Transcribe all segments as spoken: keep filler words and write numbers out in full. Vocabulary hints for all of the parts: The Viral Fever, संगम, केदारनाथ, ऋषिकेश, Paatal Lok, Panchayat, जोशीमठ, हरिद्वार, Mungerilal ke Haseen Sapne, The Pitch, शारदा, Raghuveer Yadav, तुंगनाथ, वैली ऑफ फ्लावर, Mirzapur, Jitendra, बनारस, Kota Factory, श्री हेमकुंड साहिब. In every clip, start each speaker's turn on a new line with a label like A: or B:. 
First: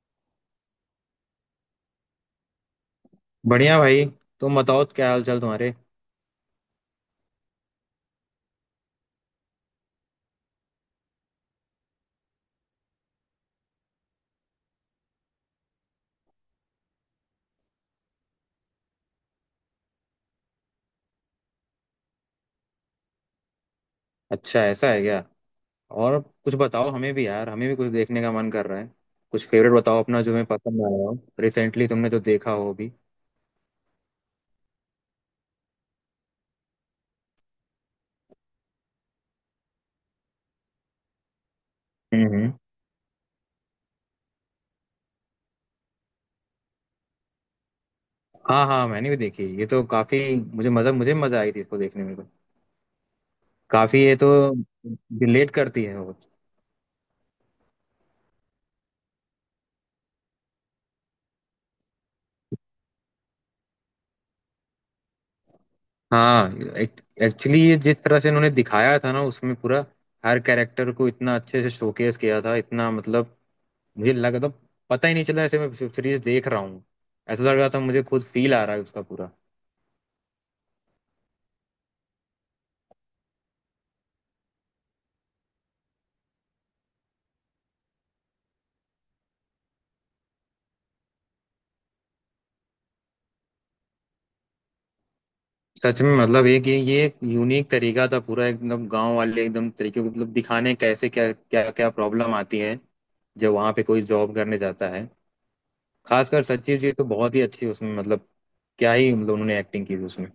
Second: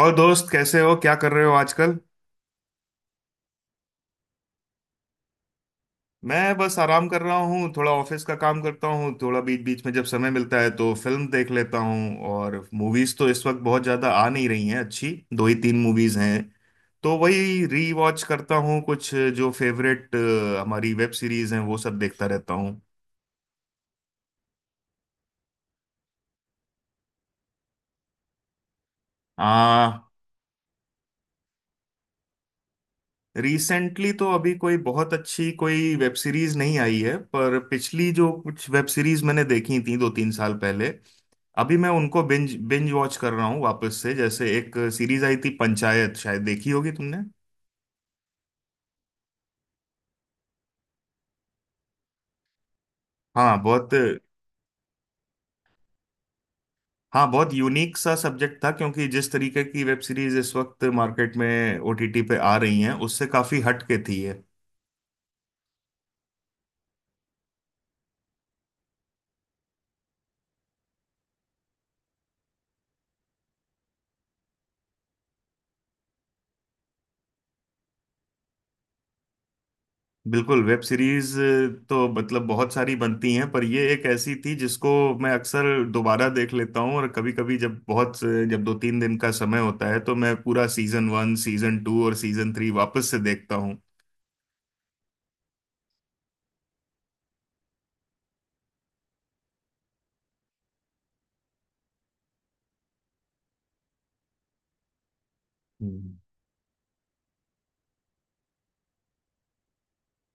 A: और दोस्त, कैसे हो? क्या कर रहे हो आजकल?
B: बढ़िया भाई। तुम बताओ क्या हाल चाल तुम्हारे।
A: मैं बस आराम कर रहा हूँ। थोड़ा ऑफिस का काम करता हूँ। थोड़ा बीच बीच में जब समय मिलता है तो फिल्म देख लेता हूँ। और मूवीज तो इस वक्त बहुत ज्यादा आ नहीं रही हैं। अच्छी दो ही तीन मूवीज हैं, तो वही री वॉच करता हूँ, कुछ जो फेवरेट हमारी वेब सीरीज हैं वो सब देखता रहता हूँ।
B: अच्छा, ऐसा है क्या। और कुछ बताओ हमें भी यार, हमें भी कुछ देखने का मन कर रहा है। कुछ फेवरेट बताओ
A: आ
B: अपना जो मैं पसंद आया हो। रिसेंटली तुमने जो देखा हो अभी।
A: रिसेंटली तो अभी कोई बहुत अच्छी कोई वेब सीरीज नहीं आई है, पर पिछली जो कुछ वेब सीरीज मैंने देखी थी दो तीन साल पहले, अभी मैं उनको
B: हम्म हम्म।
A: बिंज बिंज वॉच कर रहा हूँ वापस से। जैसे एक सीरीज आई थी पंचायत, शायद देखी होगी तुमने।
B: हाँ हाँ, मैंने भी देखी ये तो काफी। मुझे मजा मुझे मजा आई थी इसको देखने में तो
A: हाँ, बहुत।
B: काफी, ये तो रिलेट करती है वो।
A: हाँ, बहुत यूनिक सा सब्जेक्ट था, क्योंकि जिस तरीके की वेब सीरीज इस वक्त मार्केट में ओटीटी पे आ रही हैं उससे काफी हट के थी ये।
B: हाँ। एक्चुअली ये जिस तरह से इन्होंने दिखाया था ना, उसमें पूरा हर कैरेक्टर को इतना अच्छे से शोकेस किया था, इतना मतलब मुझे लगा तो पता ही नहीं चला ऐसे मैं सीरीज देख रहा हूँ। ऐसा लग रहा था मुझे खुद फील आ रहा है उसका पूरा।
A: बिल्कुल। वेब सीरीज तो मतलब बहुत सारी बनती हैं, पर ये एक ऐसी थी जिसको मैं अक्सर दोबारा देख लेता हूँ। और कभी कभी, जब बहुत, जब दो तीन दिन का समय होता है, तो मैं पूरा सीजन वन, सीजन टू और सीजन थ्री वापस से देखता
B: सच में मतलब एक ये ये एक यूनिक तरीका था पूरा एकदम गांव वाले एकदम तरीके को मतलब दिखाने कैसे क्या क्या क्या प्रॉब्लम आती है जब वहाँ पे कोई जॉब करने जाता है।
A: हूँ।
B: खासकर सचिव जी तो बहुत ही अच्छी उसमें, मतलब क्या ही मतलब उन्होंने एक्टिंग की थी उसमें।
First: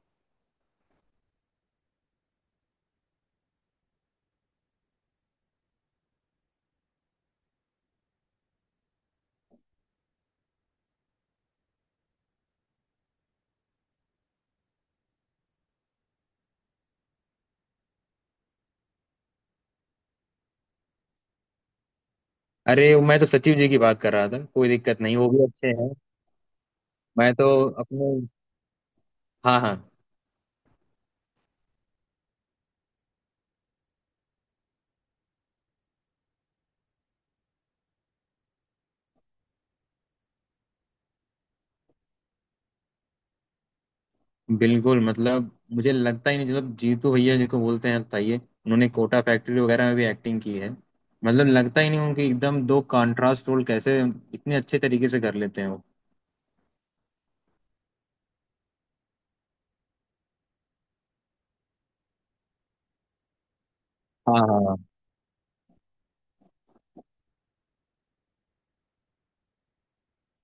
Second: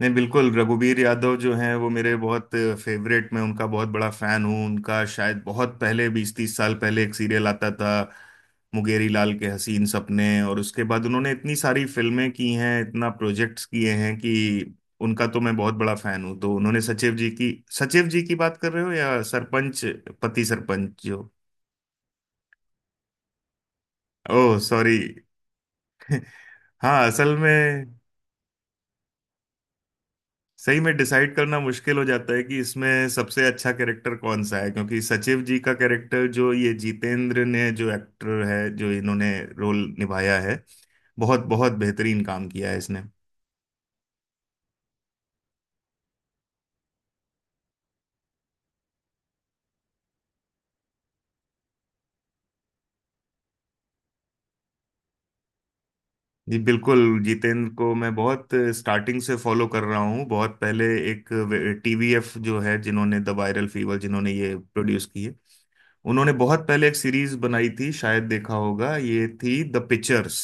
A: नहीं, बिल्कुल। रघुवीर यादव जो हैं वो मेरे बहुत फेवरेट। मैं उनका बहुत बड़ा फैन हूँ। उनका शायद बहुत पहले, बीस तीस साल पहले, एक सीरियल आता था मुंगेरी लाल के हसीन सपने, और उसके बाद उन्होंने इतनी सारी फिल्में की हैं, इतना प्रोजेक्ट्स किए हैं कि उनका तो मैं बहुत बड़ा फैन हूँ। तो उन्होंने सचिव जी की। सचिव जी की बात कर रहे हो या सरपंच पति? सरपंच जो।
B: अरे, मैं तो सचिव जी की बात कर रहा था,
A: ओह
B: कोई
A: सॉरी।
B: दिक्कत नहीं, वो भी अच्छे हैं।
A: हाँ,
B: मैं
A: असल
B: तो
A: में
B: अपने। हाँ हाँ।
A: सही में डिसाइड करना मुश्किल हो जाता है कि इसमें सबसे अच्छा कैरेक्टर कौन सा है, क्योंकि सचिव जी का कैरेक्टर जो ये जितेंद्र ने, जो एक्टर है, जो इन्होंने रोल निभाया है, बहुत बहुत बेहतरीन काम किया है इसने।
B: बिल्कुल मतलब, मुझे लगता ही नहीं मतलब जीतू भैया जिनको बोलते हैं ताइये, उन्होंने कोटा फैक्ट्री वगैरह में भी एक्टिंग की है, मतलब लगता ही नहीं उनकी एकदम दो कंट्रास्ट रोल कैसे इतने अच्छे तरीके से कर लेते हैं वो।
A: जी, बिल्कुल। जितेंद्र को मैं बहुत स्टार्टिंग से फॉलो कर रहा हूँ। बहुत पहले एक टीवीएफ जो है, जिन्होंने द वायरल फीवर, जिन्होंने
B: हाँ
A: ये
B: हाँ।
A: प्रोड्यूस की है, उन्होंने बहुत पहले एक सीरीज बनाई थी, शायद देखा होगा, ये थी द पिक्चर्स।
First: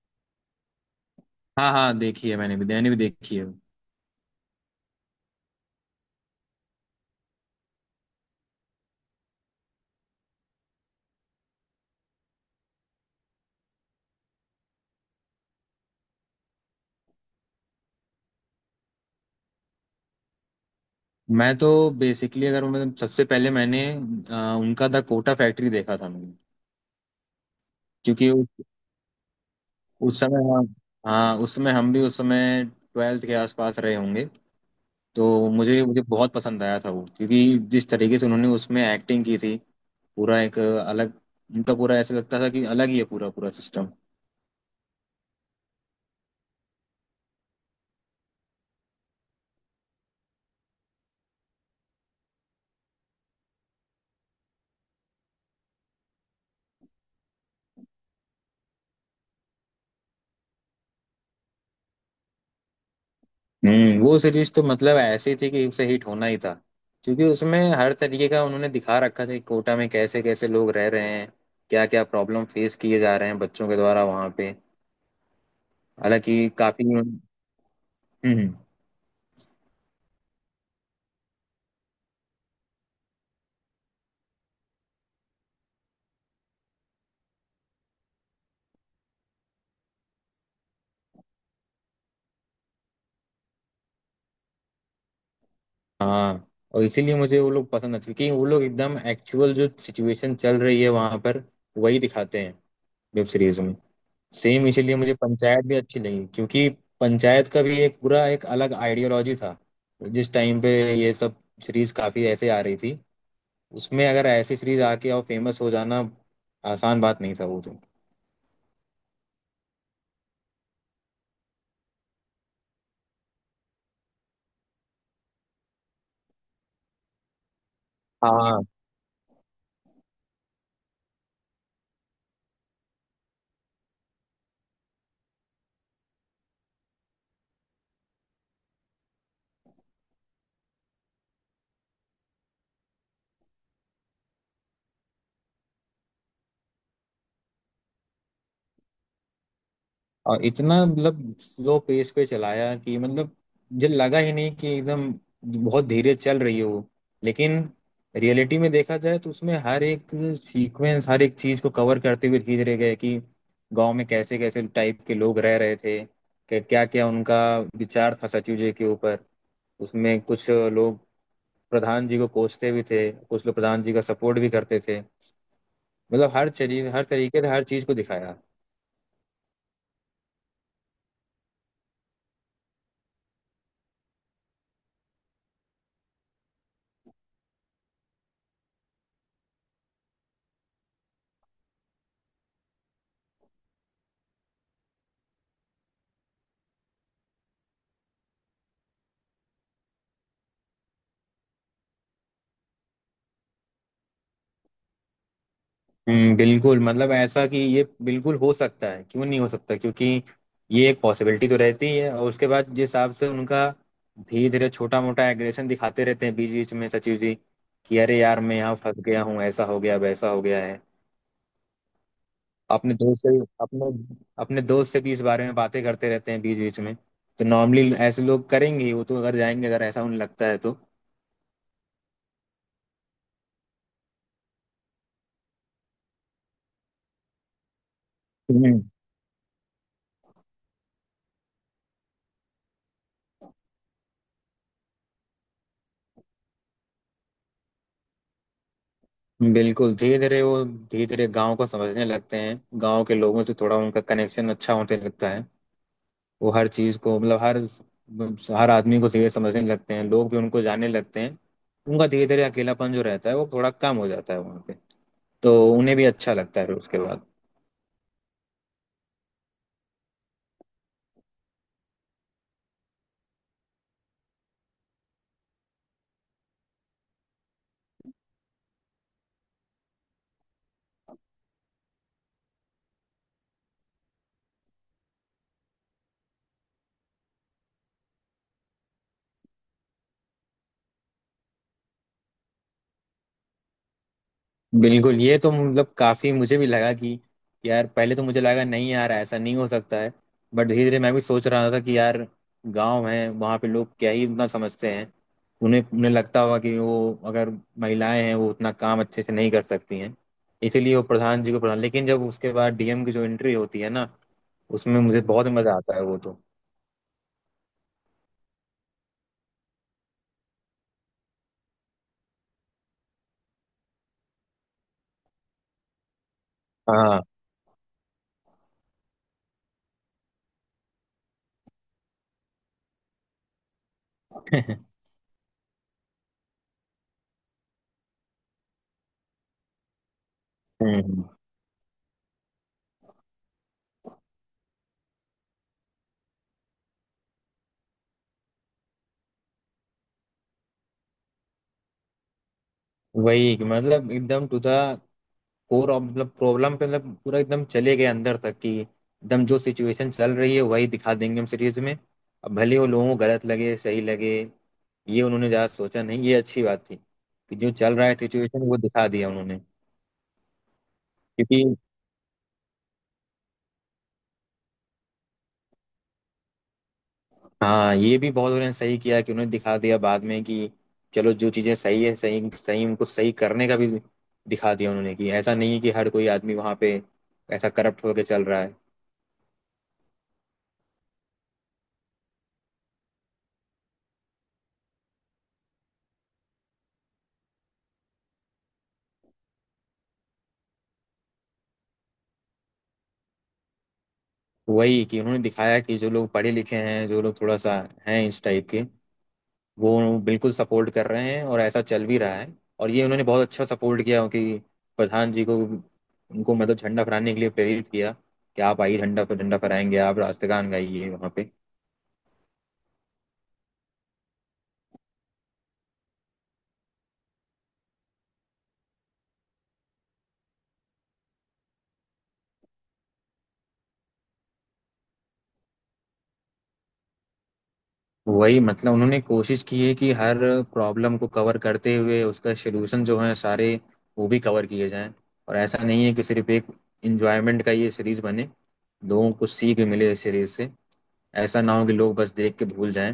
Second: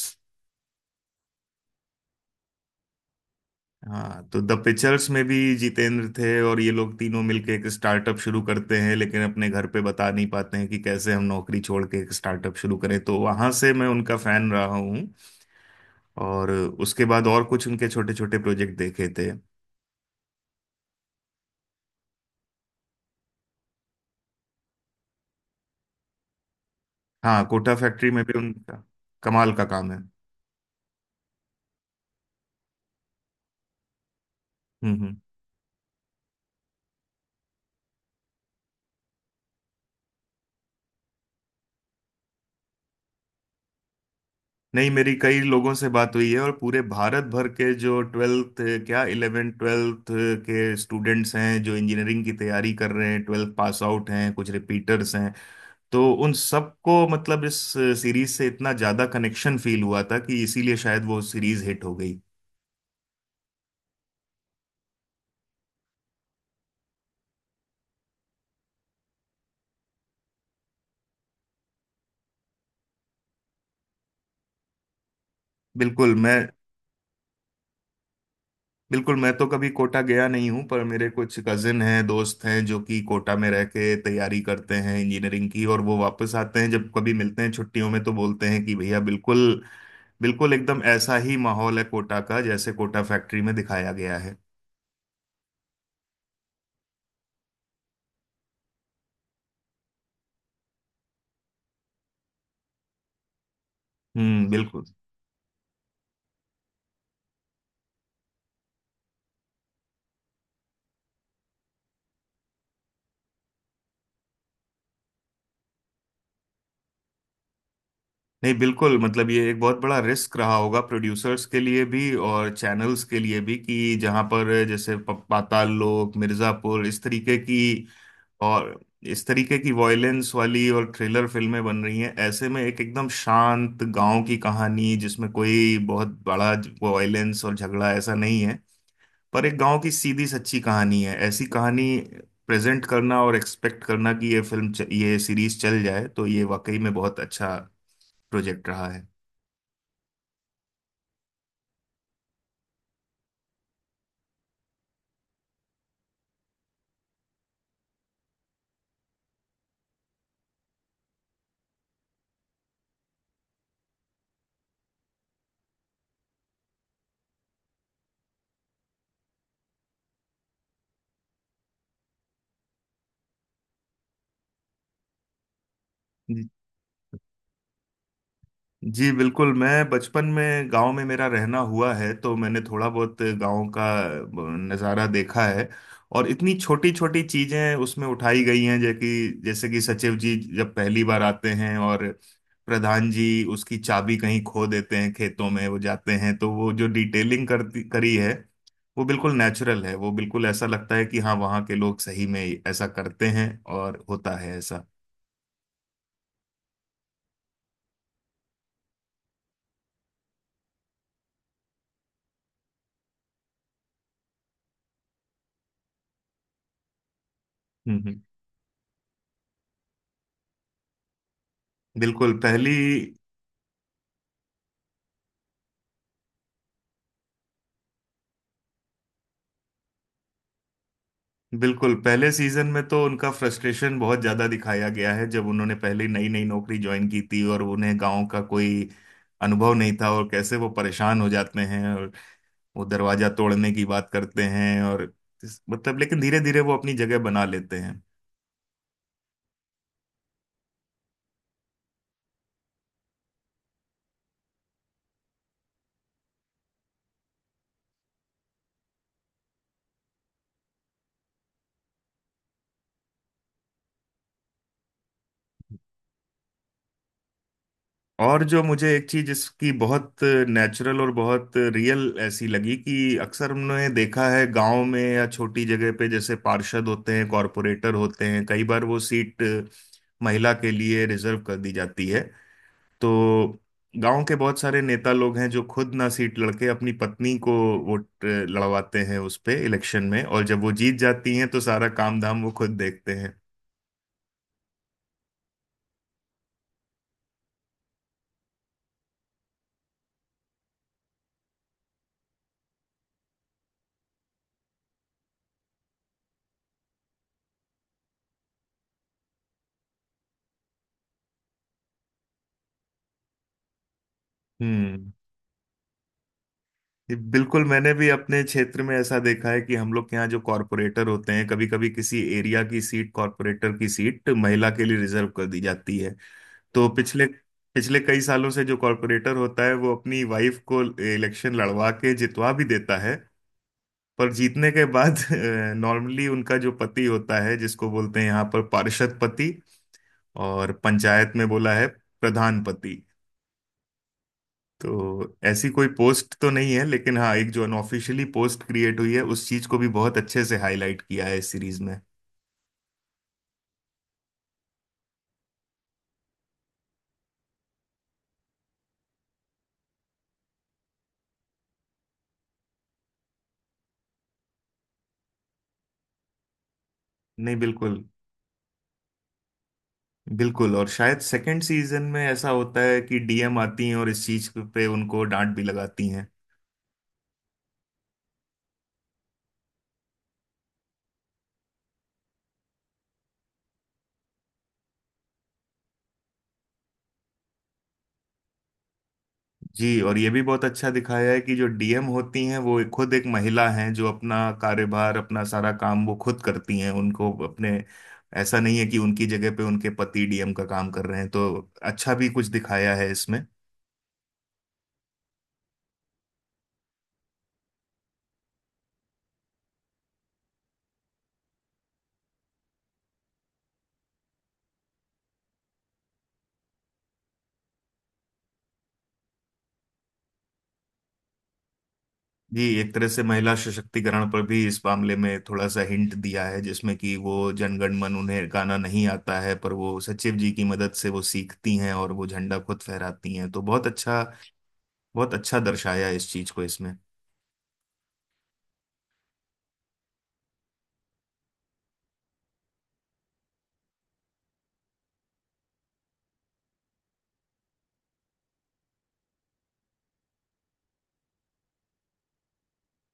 B: हाँ हाँ, देखी है, मैंने भी मैंने भी देखी है।
A: हाँ, तो द पिक्चर्स में भी जितेंद्र थे, और ये लोग तीनों मिलके एक स्टार्टअप शुरू करते हैं, लेकिन अपने घर पे बता नहीं पाते हैं कि कैसे हम नौकरी छोड़ के एक स्टार्टअप शुरू करें। तो वहां से मैं उनका फैन रहा हूँ, और उसके बाद और कुछ उनके छोटे छोटे प्रोजेक्ट देखे थे।
B: मैं तो बेसिकली, अगर मैं सबसे पहले मैंने आ, उनका द कोटा फैक्ट्री देखा था मैंने।
A: हाँ, कोटा फैक्ट्री में
B: क्योंकि
A: भी
B: उस,
A: उनका कमाल का काम है।
B: उस समय, हाँ, हाँ उस समय हम भी उस समय ट्वेल्थ के आसपास रहे होंगे।
A: हम्म हम्म।
B: तो मुझे मुझे बहुत पसंद आया था वो, क्योंकि जिस तरीके से उन्होंने उसमें एक्टिंग की थी पूरा एक अलग उनका पूरा, ऐसा लगता था कि अलग ही है पूरा पूरा सिस्टम।
A: नहीं, मेरी कई लोगों से बात हुई है, और पूरे भारत भर के जो ट्वेल्थ, क्या इलेवेंथ ट्वेल्थ के स्टूडेंट्स हैं जो इंजीनियरिंग की तैयारी कर रहे हैं, ट्वेल्थ पास आउट हैं, कुछ रिपीटर्स हैं, तो उन सबको मतलब इस सीरीज से इतना ज्यादा कनेक्शन फील हुआ था कि इसीलिए शायद वो सीरीज हिट हो गई।
B: हम्म वो सीरीज तो मतलब ऐसी थी कि उसे हिट होना ही था। क्योंकि उसमें हर तरीके का उन्होंने दिखा रखा था कि कोटा में कैसे कैसे लोग रह रहे हैं, क्या क्या प्रॉब्लम फेस किए जा रहे हैं बच्चों के द्वारा वहाँ पे।
A: बिल्कुल
B: हालांकि
A: मैं
B: काफी। हम्म हम्म,
A: बिल्कुल मैं तो कभी कोटा गया नहीं हूँ, पर मेरे कुछ कजिन हैं, दोस्त हैं, जो कि कोटा में रह के तैयारी करते हैं इंजीनियरिंग की, और वो वापस आते हैं जब कभी मिलते हैं छुट्टियों में तो बोलते हैं कि भैया बिल्कुल, बिल्कुल एकदम ऐसा ही माहौल है कोटा का जैसे कोटा फैक्ट्री में दिखाया गया है।
B: हाँ। और इसीलिए मुझे वो लोग पसंद आते हैं, क्योंकि वो लोग एकदम एक्चुअल जो सिचुएशन चल रही है वहाँ पर वही दिखाते हैं वेब सीरीजों में।
A: हम्म,
B: सेम,
A: बिल्कुल।
B: इसीलिए मुझे पंचायत भी अच्छी लगी, क्योंकि पंचायत का भी एक पूरा एक अलग आइडियोलॉजी था। जिस टाइम पे ये सब सीरीज काफी ऐसे आ रही थी, उसमें अगर ऐसी सीरीज आके और फेमस हो जाना आसान बात नहीं था वो तो।
A: नहीं, बिल्कुल, मतलब ये एक बहुत बड़ा रिस्क रहा होगा प्रोड्यूसर्स के लिए भी और चैनल्स के लिए भी, कि जहाँ पर जैसे प- पाताल लोक, मिर्जापुर, इस तरीके की
B: हाँ,
A: और इस तरीके की वॉयलेंस वाली और थ्रिलर फिल्में बन रही हैं, ऐसे में एक एकदम शांत गांव की कहानी जिसमें कोई बहुत बड़ा वॉयलेंस और झगड़ा ऐसा नहीं है, पर एक गांव की सीधी सच्ची कहानी है, ऐसी कहानी प्रेजेंट करना और एक्सपेक्ट करना कि ये फिल्म च- ये सीरीज चल जाए, तो ये वाकई में बहुत अच्छा प्रोजेक्ट रहा है।
B: और इतना मतलब स्लो पेस पे चलाया कि मतलब मुझे लगा ही नहीं कि एकदम बहुत धीरे चल रही है वो। लेकिन रियलिटी में देखा जाए तो उसमें हर एक सीक्वेंस हर एक चीज को कवर करते हुए धीरे गए कि गांव में कैसे कैसे टाइप के लोग रह रहे थे, कि क्या क्या उनका विचार था सचिव जी के ऊपर। उसमें कुछ लोग प्रधान जी को कोसते भी थे, कुछ लोग प्रधान जी का सपोर्ट भी करते थे। मतलब
A: जी।
B: हर चीज हर तरीके से हर चीज को दिखाया।
A: जी, बिल्कुल, मैं बचपन में गांव में मेरा रहना हुआ है, तो मैंने थोड़ा बहुत गांव का नज़ारा देखा है, और इतनी छोटी छोटी चीजें उसमें उठाई गई हैं, जैसे कि जैसे कि सचिव जी जब पहली बार आते हैं और प्रधान जी उसकी चाबी कहीं खो देते हैं, खेतों में वो जाते हैं, तो वो जो डिटेलिंग करती करी है वो बिल्कुल नेचुरल है। वो बिल्कुल ऐसा लगता है कि हाँ, वहाँ के लोग सही में ऐसा करते हैं, और होता है ऐसा।
B: हम्म, बिल्कुल मतलब ऐसा कि ये बिल्कुल हो सकता है, क्यों नहीं हो सकता, क्योंकि ये एक पॉसिबिलिटी तो रहती है। और उसके बाद जिस हिसाब से उनका धीरे धीरे छोटा मोटा एग्रेशन दिखाते रहते हैं बीच बीच में सचिव जी,
A: हम्म
B: कि अरे
A: हम्म।
B: यार मैं यहाँ फंस गया हूँ, ऐसा हो गया वैसा हो गया है।
A: बिल्कुल पहली
B: अपने दोस्त से अपने अपने दोस्त से भी इस बारे में बातें करते रहते हैं बीच बीच में। तो नॉर्मली ऐसे लोग करेंगे ही, वो तो अगर जाएंगे अगर ऐसा उन्हें लगता है
A: बिल्कुल पहले सीजन में तो उनका फ्रस्ट्रेशन बहुत ज्यादा दिखाया गया है, जब उन्होंने पहले नई नई नौकरी ज्वाइन की थी और उन्हें गांव का
B: तो।
A: कोई अनुभव नहीं था, और कैसे वो परेशान हो जाते हैं और वो दरवाजा तोड़ने की बात करते हैं, और इस- मतलब लेकिन धीरे धीरे वो अपनी जगह बना लेते हैं।
B: बिल्कुल, धीरे धीरे वो धीरे धीरे गांव को समझने लगते हैं, गांव के लोगों से थोड़ा उनका कनेक्शन अच्छा होने लगता है। वो हर चीज को मतलब हर हर आदमी को धीरे समझने लगते हैं, लोग भी उनको जानने लगते हैं। उनका धीरे धीरे अकेलापन जो रहता है वो थोड़ा कम हो जाता है वहाँ पे, तो उन्हें भी अच्छा लगता है फिर उसके बाद।
A: और जो मुझे एक चीज इसकी बहुत नेचुरल और बहुत रियल ऐसी लगी कि अक्सर हमने देखा है गांव में या छोटी जगह पे, जैसे पार्षद होते हैं, कॉरपोरेटर होते हैं, कई बार वो सीट महिला के लिए रिजर्व कर दी जाती है। तो गांव के बहुत सारे नेता लोग हैं जो खुद ना सीट लड़के अपनी पत्नी को वोट लड़वाते हैं उस पे इलेक्शन में, और जब वो जीत जाती हैं तो सारा काम धाम वो खुद देखते हैं।
B: बिल्कुल, ये तो मतलब काफी मुझे भी लगा कि यार पहले तो मुझे लगा नहीं यार ऐसा नहीं हो सकता है। बट धीरे धीरे मैं भी सोच रहा था कि यार, गांव है वहाँ पे लोग क्या ही उतना समझते हैं। उन्हें उन्हें लगता होगा कि वो अगर महिलाएं हैं वो उतना काम अच्छे से नहीं कर सकती हैं, इसीलिए वो प्रधान जी को प्रधान। लेकिन जब उसके बाद डी एम की जो एंट्री होती है ना, उसमें
A: हम्म।
B: मुझे बहुत मजा आता है वो तो।
A: ये बिल्कुल मैंने भी अपने क्षेत्र में ऐसा देखा है, कि हम लोग के यहाँ जो कॉरपोरेटर होते हैं, कभी कभी किसी एरिया की सीट, कॉरपोरेटर की सीट महिला के लिए रिजर्व कर दी जाती है, तो
B: हाँ।
A: पिछले पिछले कई सालों से जो कॉरपोरेटर होता है वो अपनी वाइफ को इलेक्शन लड़वा के जितवा भी देता है। पर जीतने के बाद नॉर्मली उनका जो पति होता है जिसको बोलते हैं यहाँ पर पार्षद पति, और
B: हम्म
A: पंचायत में बोला है प्रधान पति। तो ऐसी कोई पोस्ट तो नहीं है, लेकिन हाँ, एक जो अनऑफिशियली पोस्ट क्रिएट हुई है उस चीज को भी बहुत अच्छे से हाईलाइट किया है इस सीरीज में।
B: वही कि मतलब एकदम टू द कोर ऑफ मतलब प्रॉब्लम पे मतलब पूरा एकदम चले गए अंदर तक, कि एकदम जो सिचुएशन चल रही है वही दिखा देंगे हम सीरीज में। अब भले वो लोगों को गलत लगे सही लगे, ये उन्होंने ज़्यादा सोचा नहीं, ये अच्छी बात थी
A: नहीं,
B: कि जो चल
A: बिल्कुल
B: रहा है सिचुएशन वो दिखा दिया उन्होंने।
A: बिल्कुल और शायद सेकंड
B: क्योंकि
A: सीजन में ऐसा होता है कि डीएम आती हैं और इस चीज पे उनको डांट भी लगाती हैं।
B: हाँ, ये भी बहुत उन्होंने सही किया कि उन्होंने दिखा दिया बाद में कि चलो जो चीज़ें सही है सही सही उनको सही करने का भी दिखा दिया उन्होंने, कि ऐसा नहीं है कि हर कोई आदमी वहाँ पे ऐसा करप्ट होके चल रहा है।
A: जी। और ये भी बहुत अच्छा दिखाया है कि जो डीएम होती हैं वो खुद एक महिला हैं, जो अपना कार्यभार, अपना सारा काम वो खुद करती हैं उनको अपने। ऐसा नहीं है कि उनकी जगह पे उनके पति डीएम का काम कर रहे हैं, तो अच्छा भी कुछ दिखाया है इसमें।
B: वही कि उन्होंने दिखाया कि जो लोग पढ़े लिखे हैं, जो लोग थोड़ा सा हैं इस टाइप के, वो बिल्कुल सपोर्ट कर रहे हैं और ऐसा चल भी रहा है। और ये उन्होंने बहुत अच्छा सपोर्ट किया कि प्रधान जी को उनको मतलब झंडा फहराने के लिए प्रेरित किया, कि आप आइए झंडा झंडा फहराएंगे, आप राष्ट्रगान गाइए वहाँ पे।
A: जी, एक तरह से महिला सशक्तिकरण पर भी इस मामले में थोड़ा सा हिंट दिया है, जिसमें कि वो जनगण मन उन्हें गाना नहीं आता है, पर वो सचिव जी की मदद से वो सीखती हैं और वो झंडा खुद फहराती हैं, तो बहुत अच्छा बहुत अच्छा दर्शाया इस चीज को इसमें।
B: वही मतलब उन्होंने कोशिश की है कि हर प्रॉब्लम को कवर करते हुए उसका सलूशन जो है सारे वो भी कवर किए जाएं। और ऐसा नहीं है कि सिर्फ एक इंजॉयमेंट का ये सीरीज बने, लोगों को सीख भी मिले इस सीरीज से। ऐसा ना हो कि लोग बस देख के भूल जाएं,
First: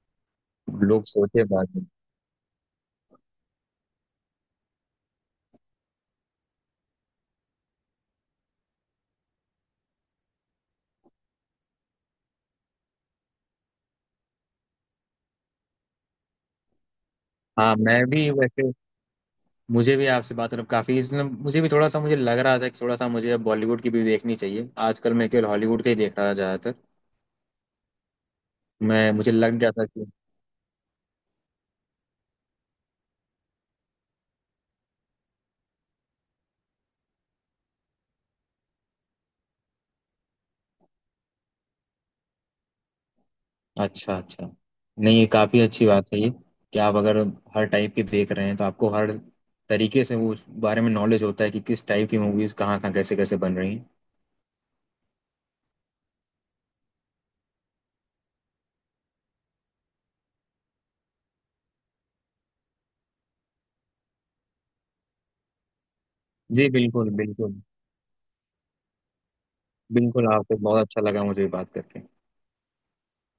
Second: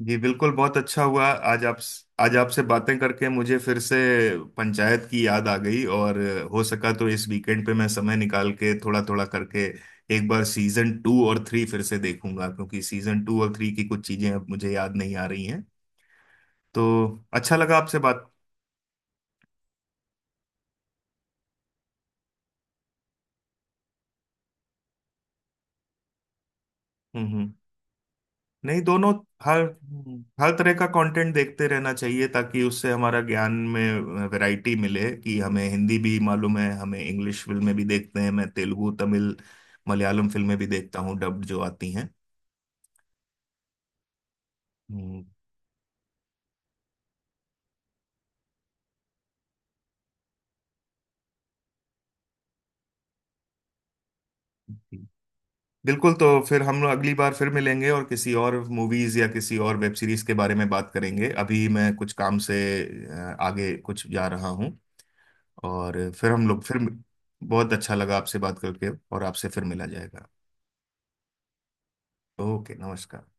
A: जी बिल्कुल, बहुत अच्छा
B: लोग
A: हुआ।
B: सोचे
A: आज
B: बाद
A: आप
B: में।
A: आज आपसे बातें करके मुझे फिर से पंचायत की याद आ गई, और हो सका तो इस वीकेंड पे मैं समय निकाल के थोड़ा थोड़ा करके एक बार सीजन टू और थ्री फिर से देखूंगा, क्योंकि सीजन टू और थ्री की कुछ चीजें अब मुझे याद नहीं आ रही हैं। तो अच्छा
B: हाँ,
A: लगा आपसे
B: मैं भी
A: बात।
B: वैसे, मुझे भी आपसे बात करके काफी इसमें मुझे भी थोड़ा सा मुझे लग रहा था कि थोड़ा सा मुझे अब बॉलीवुड की भी देखनी चाहिए, आजकल मैं केवल हॉलीवुड के ही देख रहा था ज्यादातर।
A: हम्म हम्म। नहीं,
B: मैं
A: दोनों,
B: मुझे लग
A: हर
B: जाता कि,
A: हर तरह का कंटेंट देखते रहना चाहिए, ताकि उससे हमारा ज्ञान में वैरायटी मिले कि हमें हिंदी भी मालूम है, हमें इंग्लिश फिल्में भी देखते हैं, मैं तेलुगु, तमिल, मलयालम फिल्में भी देखता हूँ, डब्ड जो आती हैं।
B: अच्छा अच्छा। नहीं,
A: हम्म,
B: ये काफी अच्छी बात है ये कि आप अगर हर टाइप की देख रहे हैं तो आपको हर तरीके से वो उस बारे में नॉलेज होता है कि किस टाइप की मूवीज कहाँ कहाँ कैसे कैसे बन रही हैं।
A: बिल्कुल। तो फिर हम लोग अगली बार फिर मिलेंगे और किसी और मूवीज या किसी और वेब सीरीज के बारे में बात करेंगे। अभी मैं कुछ काम से अ, आगे कुछ जा रहा हूँ, और फिर हम लोग
B: जी
A: फिर।
B: बिल्कुल बिल्कुल।
A: बहुत अच्छा लगा आपसे बात करके, और आपसे फिर मिला
B: बिल्कुल
A: जाएगा।
B: आपसे बहुत अच्छा लगा मुझे बात करके।
A: ओके, नमस्कार।